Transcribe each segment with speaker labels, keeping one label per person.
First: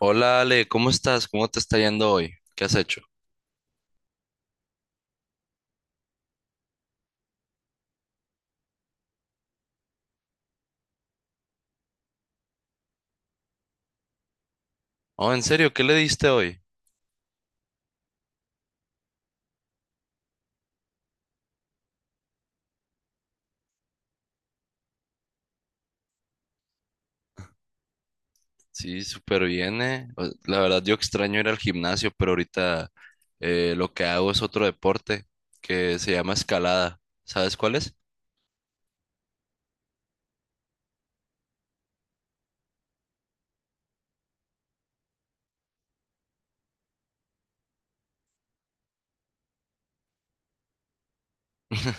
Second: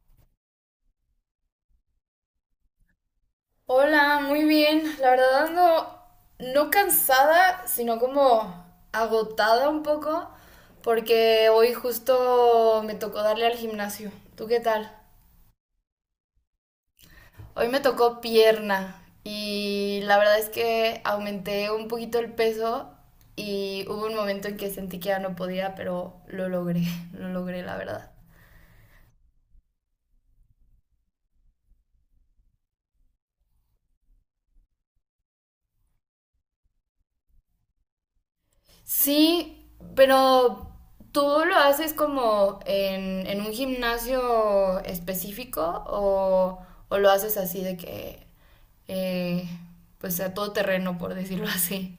Speaker 1: Hola Ale, ¿cómo estás? ¿Cómo te está yendo hoy? ¿Qué has hecho?
Speaker 2: Hola, muy bien. La verdad ando no cansada, sino como agotada un poco, porque hoy justo me tocó darle al gimnasio. ¿Tú qué tal?
Speaker 1: Oh, ¿en serio? ¿Qué le diste hoy?
Speaker 2: Hoy me tocó pierna y la verdad es que aumenté un poquito el peso y hubo un momento en que sentí que ya no podía, pero lo logré, lo logré, la verdad.
Speaker 1: Sí, súper bien, eh. O- La verdad, yo extraño ir al gimnasio, pero ahorita lo que hago es otro deporte que se llama escalada. ¿Sabes cuál es?
Speaker 2: Sí, pero ¿tú lo haces como en un gimnasio específico o lo haces así de que, eh, pues a todo terreno, por decirlo así?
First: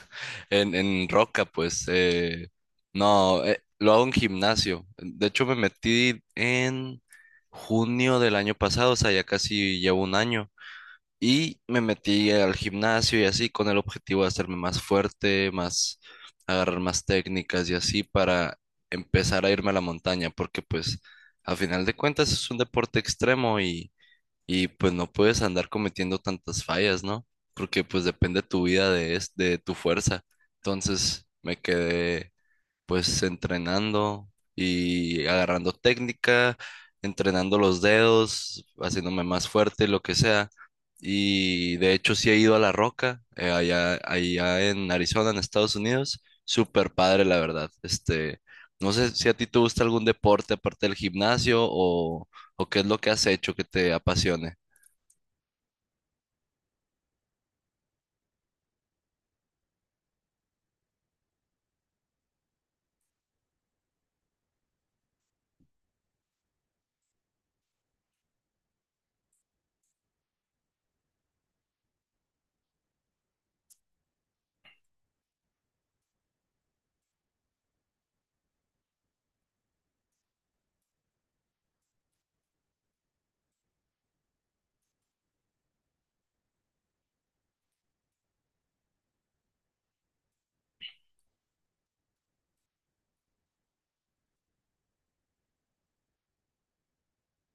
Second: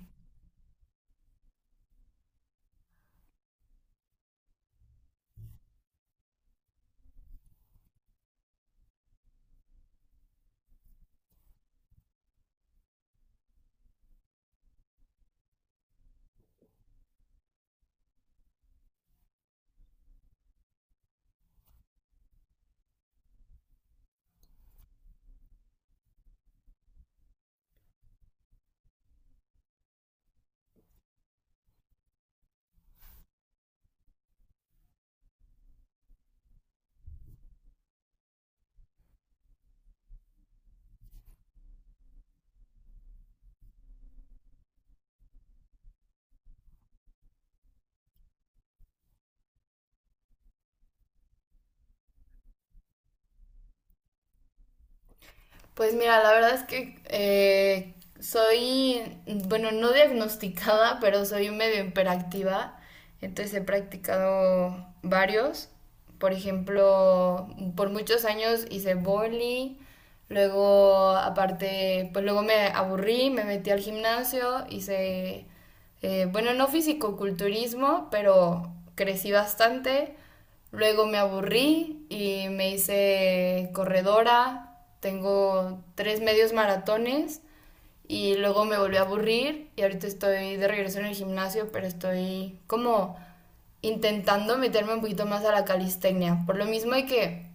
Speaker 1: En roca, pues. No, Lo hago en gimnasio. De hecho, me metí en junio del año pasado, o sea, ya casi llevo un año. Y me metí al gimnasio y así con el objetivo de hacerme más fuerte, más agarrar más técnicas y así para empezar a irme a la montaña, porque pues a final de cuentas es un deporte extremo y pues no puedes andar cometiendo tantas fallas, ¿no? Porque pues depende tu vida de, es- de tu fuerza. Entonces me quedé pues entrenando y agarrando técnica, entrenando los dedos, haciéndome más fuerte, lo que sea. Y de hecho sí he ido a La Roca, allá, en Arizona, en Estados Unidos. Súper padre, la verdad. Este, no sé si a ti te gusta algún deporte aparte del gimnasio o qué es lo que has hecho que te apasione.
Speaker 2: Pues mira, la verdad es que soy, bueno, no diagnosticada, pero soy medio hiperactiva. Entonces he practicado varios. Por ejemplo, por muchos años hice boli. Luego, aparte, pues luego me aburrí, me metí al gimnasio, hice bueno, no fisicoculturismo, pero crecí bastante. Luego me aburrí y me hice corredora. Tengo tres medios maratones y luego me volví a aburrir y ahorita estoy de regreso en el gimnasio, pero estoy como intentando meterme un poquito más a la calistenia. Por lo mismo hay que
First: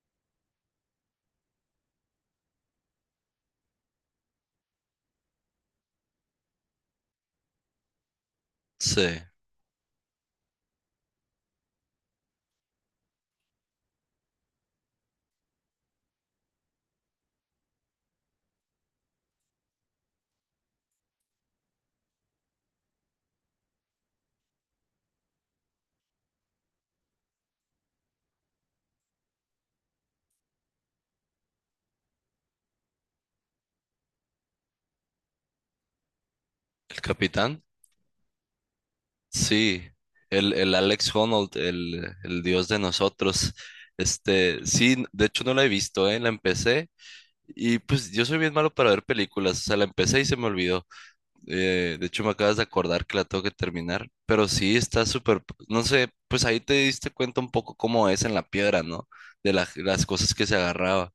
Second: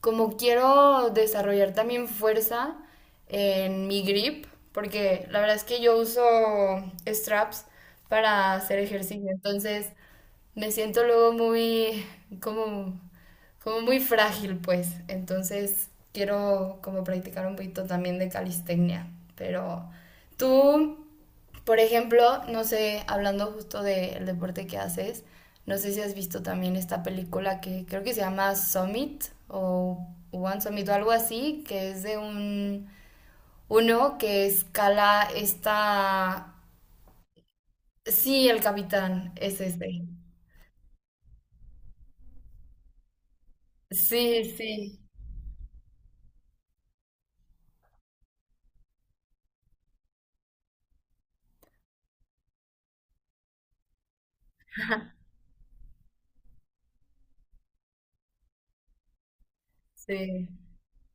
Speaker 2: como quiero desarrollar también fuerza en mi grip, porque la verdad es que yo uso straps para hacer
Speaker 1: Sí,
Speaker 2: ejercicio, entonces me siento luego muy, como, como muy frágil, pues. Entonces quiero como practicar un poquito también de calistenia, pero tú... Por ejemplo, no sé, hablando justo del deporte que haces, no sé si has visto también esta película que creo que se llama Summit o One Summit o algo así, que es de un uno que escala esta...
Speaker 1: el capitán.
Speaker 2: Sí, el capitán es
Speaker 1: Sí,
Speaker 2: este.
Speaker 1: el Alex Honnold, el dios de nosotros.
Speaker 2: Sí,
Speaker 1: Este,
Speaker 2: sí,
Speaker 1: sí, de hecho no la he visto, ¿eh? La empecé y pues yo soy bien malo para ver películas, o sea, la empecé y se me olvidó. De hecho me acabas de acordar que la tengo que terminar, pero sí, está súper, no sé, pues ahí te diste cuenta un poco cómo es en la piedra, ¿no? De la- las cosas que
Speaker 2: sí,
Speaker 1: se agarraba.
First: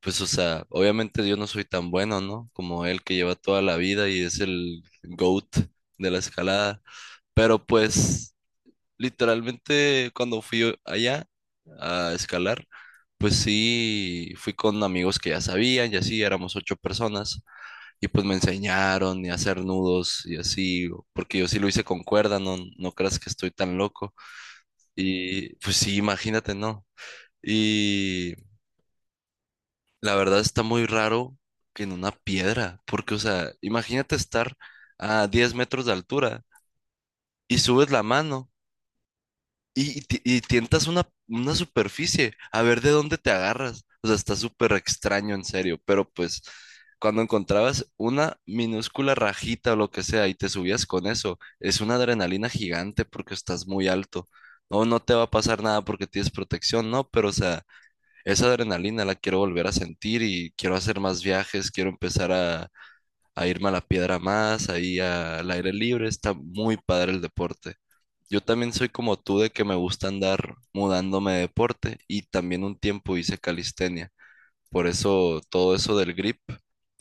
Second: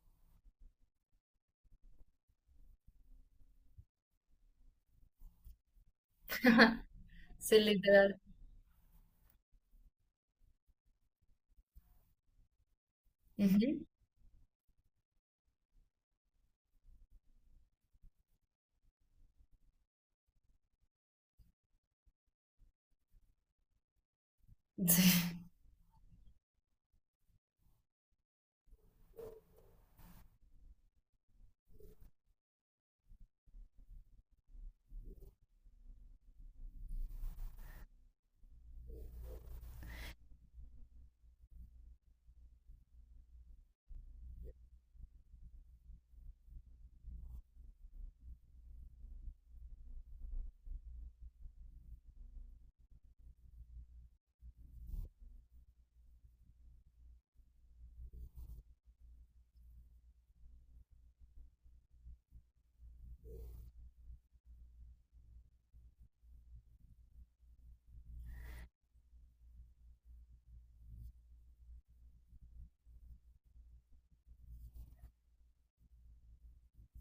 Speaker 1: Pues, o sea, obviamente yo no soy tan bueno, ¿no? Como él que lleva toda la vida y es el GOAT de la escalada.
Speaker 2: sí,
Speaker 1: Pero
Speaker 2: literal.
Speaker 1: pues literalmente cuando fui allá a escalar, pues
Speaker 2: Ujú.
Speaker 1: sí, fui con amigos que ya sabían y así, éramos ocho personas y pues me enseñaron y a hacer nudos y así, porque yo sí lo hice con cuerda, no, no creas que estoy tan loco.
Speaker 2: Sí.
Speaker 1: Y pues sí, imagínate, ¿no? Y la verdad está muy raro que en una piedra, porque o sea, imagínate estar a 10 metros de altura y subes la mano. Y ti- y tientas una superficie, a ver de dónde te agarras. O sea, está súper extraño, en serio. Pero pues, cuando encontrabas una minúscula rajita o lo que sea y te subías con eso, es una adrenalina gigante porque estás muy alto. No, no te va a pasar nada porque tienes protección, no, pero o sea, esa adrenalina la quiero volver a sentir y quiero hacer más viajes, quiero empezar a irme a la piedra más, ahí a- al aire libre. Está muy padre el deporte. Yo también soy como tú de que me gusta andar mudándome de deporte y también un tiempo hice calistenia. Por eso todo eso del grip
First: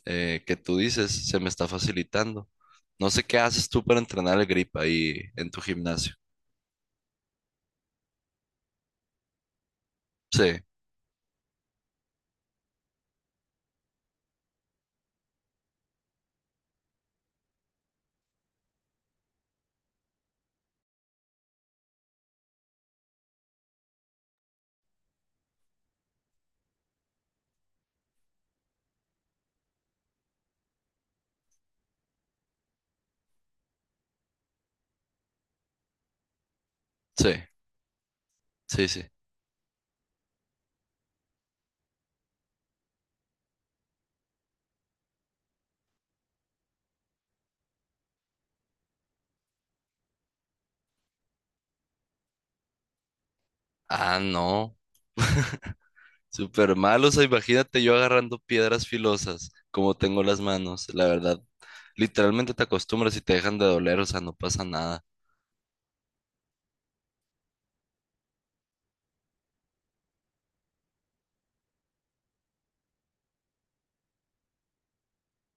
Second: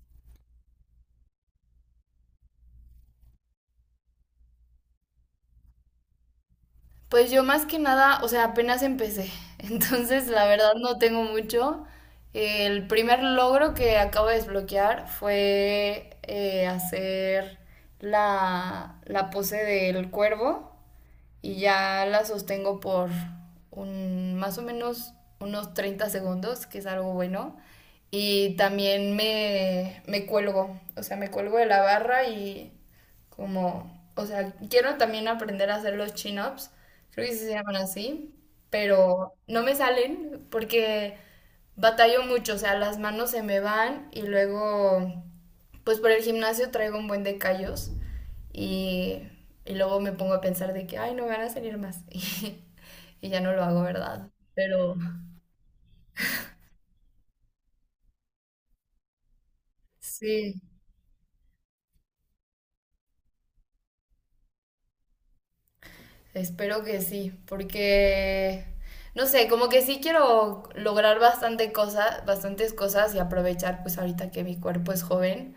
Speaker 1: que tú dices se me está facilitando. No sé qué haces tú para entrenar el grip ahí en tu gimnasio.
Speaker 2: Pues yo más que nada, o sea, apenas empecé, entonces la
Speaker 1: Sí,
Speaker 2: verdad no tengo mucho. El primer logro que acabo de desbloquear fue hacer la pose del cuervo y ya la sostengo por más o menos unos 30 segundos, que es algo bueno. Y también me cuelgo, o sea, me cuelgo de la barra y como, o sea, quiero también aprender a hacer los chin-ups, creo
Speaker 1: sí,
Speaker 2: que sí se llaman así,
Speaker 1: sí, sí.
Speaker 2: pero no me salen porque batallo mucho, o sea, las manos se me van y luego, pues por el gimnasio traigo un buen de callos y, y luego me pongo a pensar de que, ay, no me van a salir más y ya no lo hago,
Speaker 1: Ah,
Speaker 2: ¿verdad?
Speaker 1: no.
Speaker 2: Pero
Speaker 1: Súper malo, o sea, imagínate yo agarrando piedras filosas, como tengo las
Speaker 2: sí.
Speaker 1: manos, la verdad. Literalmente te acostumbras y te dejan de doler, o sea, no pasa nada.
Speaker 2: Espero que sí, porque no sé, como que sí quiero lograr bastante cosas, bastantes cosas y aprovechar pues ahorita que mi cuerpo es joven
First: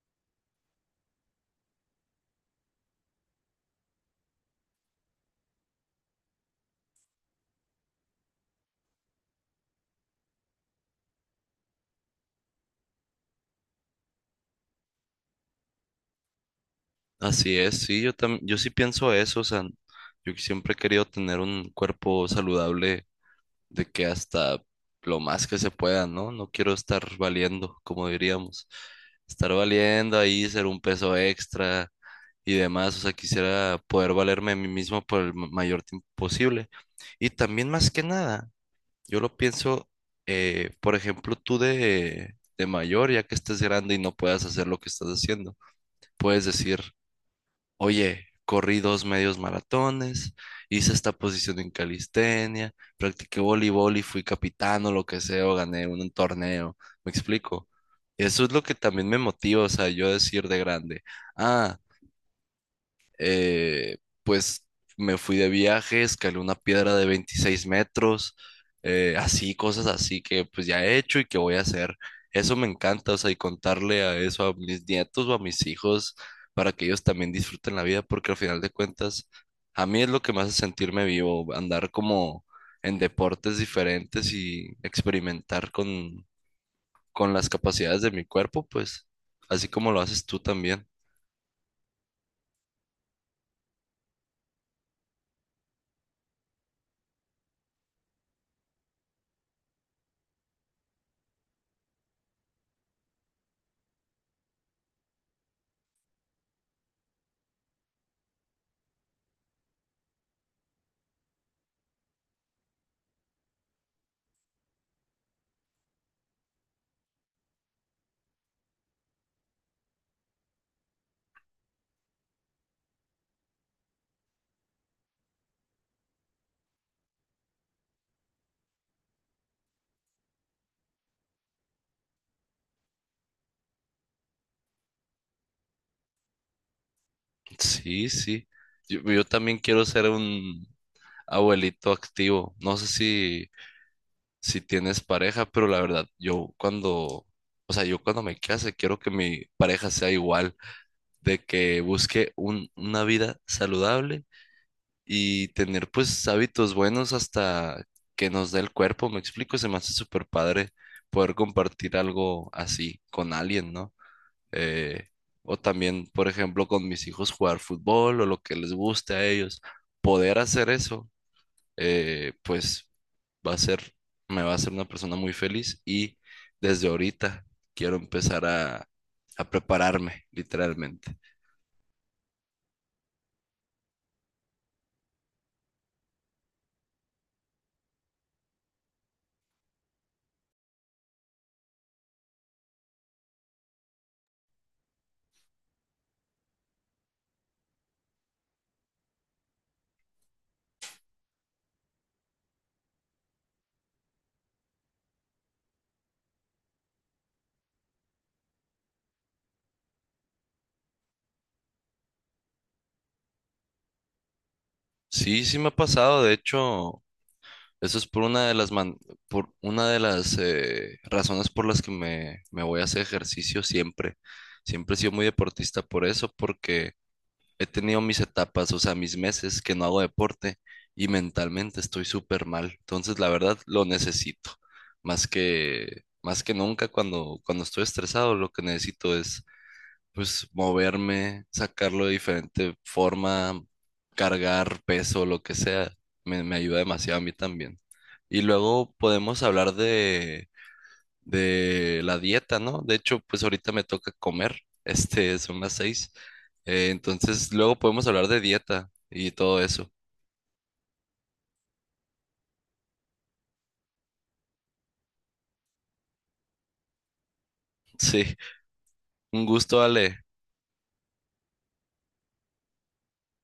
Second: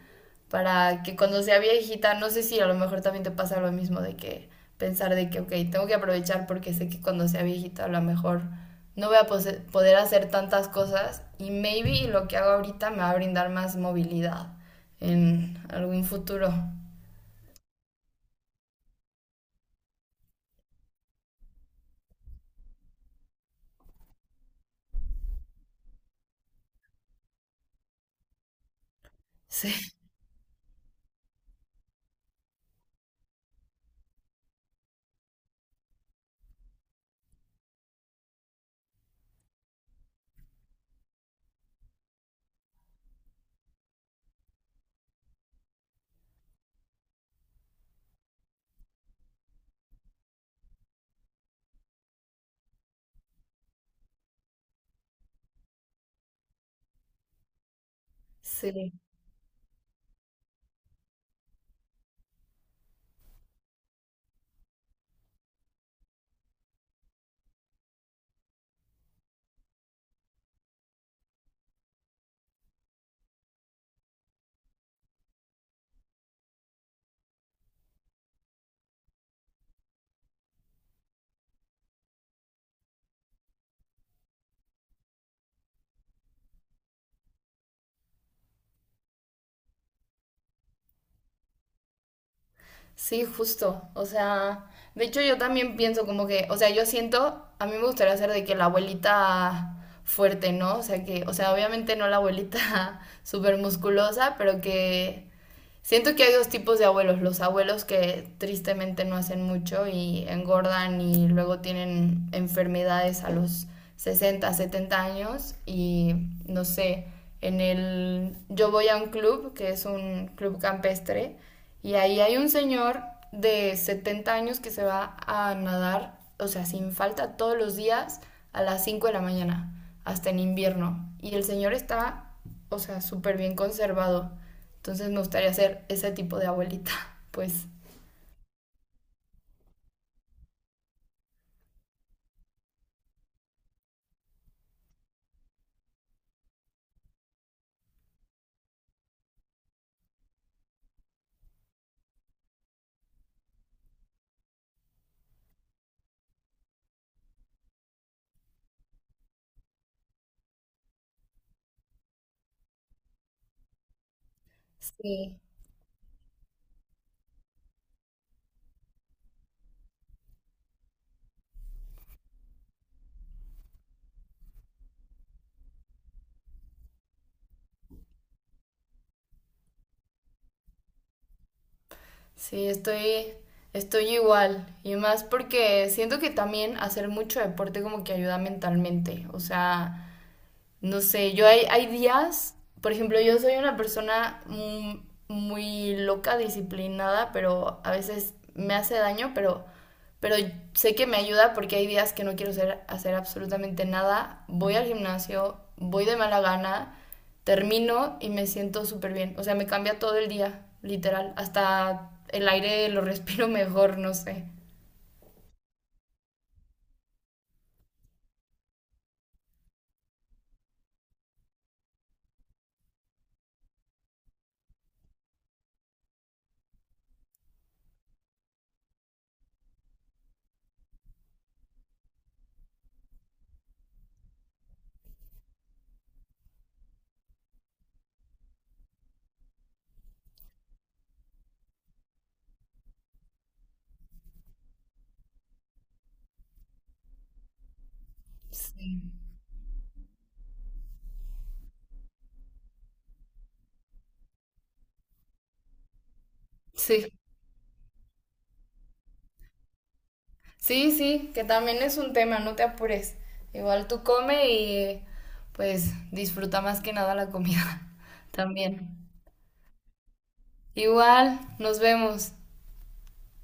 Speaker 2: para que cuando sea viejita, no sé si a lo mejor también te pasa lo mismo de que pensar de que, ok, tengo que aprovechar porque sé que cuando sea viejita a lo mejor no voy a poder hacer tantas cosas y maybe lo que hago ahorita me va a brindar más movilidad en algún futuro.
Speaker 1: Así es, sí, yo sí pienso eso, o sea, yo que siempre he querido tener un cuerpo saludable de que hasta lo más que se pueda, ¿no? No quiero estar valiendo, como diríamos, estar valiendo ahí, ser un peso extra y demás, o sea, quisiera poder valerme a mí mismo por el ma- mayor tiempo posible. Y también más que nada, yo lo pienso, por ejemplo, tú de mayor, ya que estés grande y no puedas hacer lo que estás haciendo, puedes decir: oye, corrí dos medios maratones, hice esta posición en calistenia, practiqué voleibol y fui capitán o lo que sea, o gané un torneo. ¿Me explico? Eso es lo
Speaker 2: Sí,
Speaker 1: que
Speaker 2: sí.
Speaker 1: también me motiva, o sea, yo decir de grande, ah, pues me fui de viaje, escalé una piedra de 26 metros, así, cosas así que pues ya he hecho y que voy a hacer. Eso me encanta, o sea, y contarle a eso a mis nietos o a mis hijos para que ellos también disfruten la vida, porque al final de cuentas, a mí es lo que me hace sentirme vivo, andar como en deportes diferentes y experimentar con las capacidades de mi cuerpo, pues, así como lo haces tú también.
Speaker 2: Sí, justo. O sea, de hecho yo también pienso como que, o sea, yo siento, a mí me gustaría ser de que la abuelita fuerte, ¿no? O sea, que, o sea, obviamente no la abuelita súper musculosa, pero que siento que hay dos tipos de abuelos, los abuelos que tristemente no hacen mucho y engordan y luego tienen enfermedades a los 60 70 años y no sé, en el yo voy a un club que es un club campestre y ahí hay un señor de 70 años que se va a nadar, o sea, sin falta todos los días a las 5 de la mañana, hasta en invierno y el señor está, o sea, súper bien conservado. Entonces me gustaría ser ese tipo de abuelita, pues.
Speaker 1: Sí, sí. Yo también quiero ser un abuelito activo. No sé si, si tienes pareja, pero la verdad, o sea, yo cuando me case, quiero que mi pareja sea igual, de que busque una vida saludable y tener pues hábitos buenos hasta que nos dé el cuerpo. Me explico, se me hace súper padre poder compartir algo así con alguien, ¿no? Eh,
Speaker 2: Sí,
Speaker 1: o también, por ejemplo, con mis hijos jugar fútbol o lo que les guste a ellos, poder hacer eso, pues va a ser, me va a hacer una persona muy feliz y desde ahorita quiero empezar a prepararme, literalmente.
Speaker 2: sí, estoy igual. Y más porque siento que también hacer mucho deporte como que ayuda mentalmente. O sea, no sé, yo hay días, por ejemplo, yo soy una persona muy loca, disciplinada, pero a veces me hace daño, pero sé que me ayuda porque hay días que no quiero hacer absolutamente nada. Voy al gimnasio, voy de mala gana, termino y me siento súper bien. O sea, me cambia todo el día, literal. Hasta el aire lo respiro mejor, no sé.
Speaker 1: Sí, sí me ha pasado, de hecho, eso es por una de las, man- por una de las razones por las que me voy a hacer ejercicio siempre. Siempre he sido muy deportista por eso, porque he tenido mis etapas, o sea, mis meses que no hago deporte y mentalmente estoy súper mal. Entonces, la verdad, lo necesito. Más que nunca cuando estoy estresado, lo que necesito es, pues, moverme, sacarlo de diferente forma, cargar peso, lo que sea. Me ayuda demasiado a mí también. Y luego
Speaker 2: Sí.
Speaker 1: podemos hablar de la dieta, ¿no? De hecho, pues ahorita me toca comer. Este, son las seis.
Speaker 2: Sí.
Speaker 1: Entonces, luego podemos hablar de dieta y todo eso.
Speaker 2: Sí, sí, que también es un tema, no te apures. Igual tú come y pues disfruta más que nada la comida
Speaker 1: Sí,
Speaker 2: también.
Speaker 1: un gusto, Ale.
Speaker 2: Igual, nos vemos.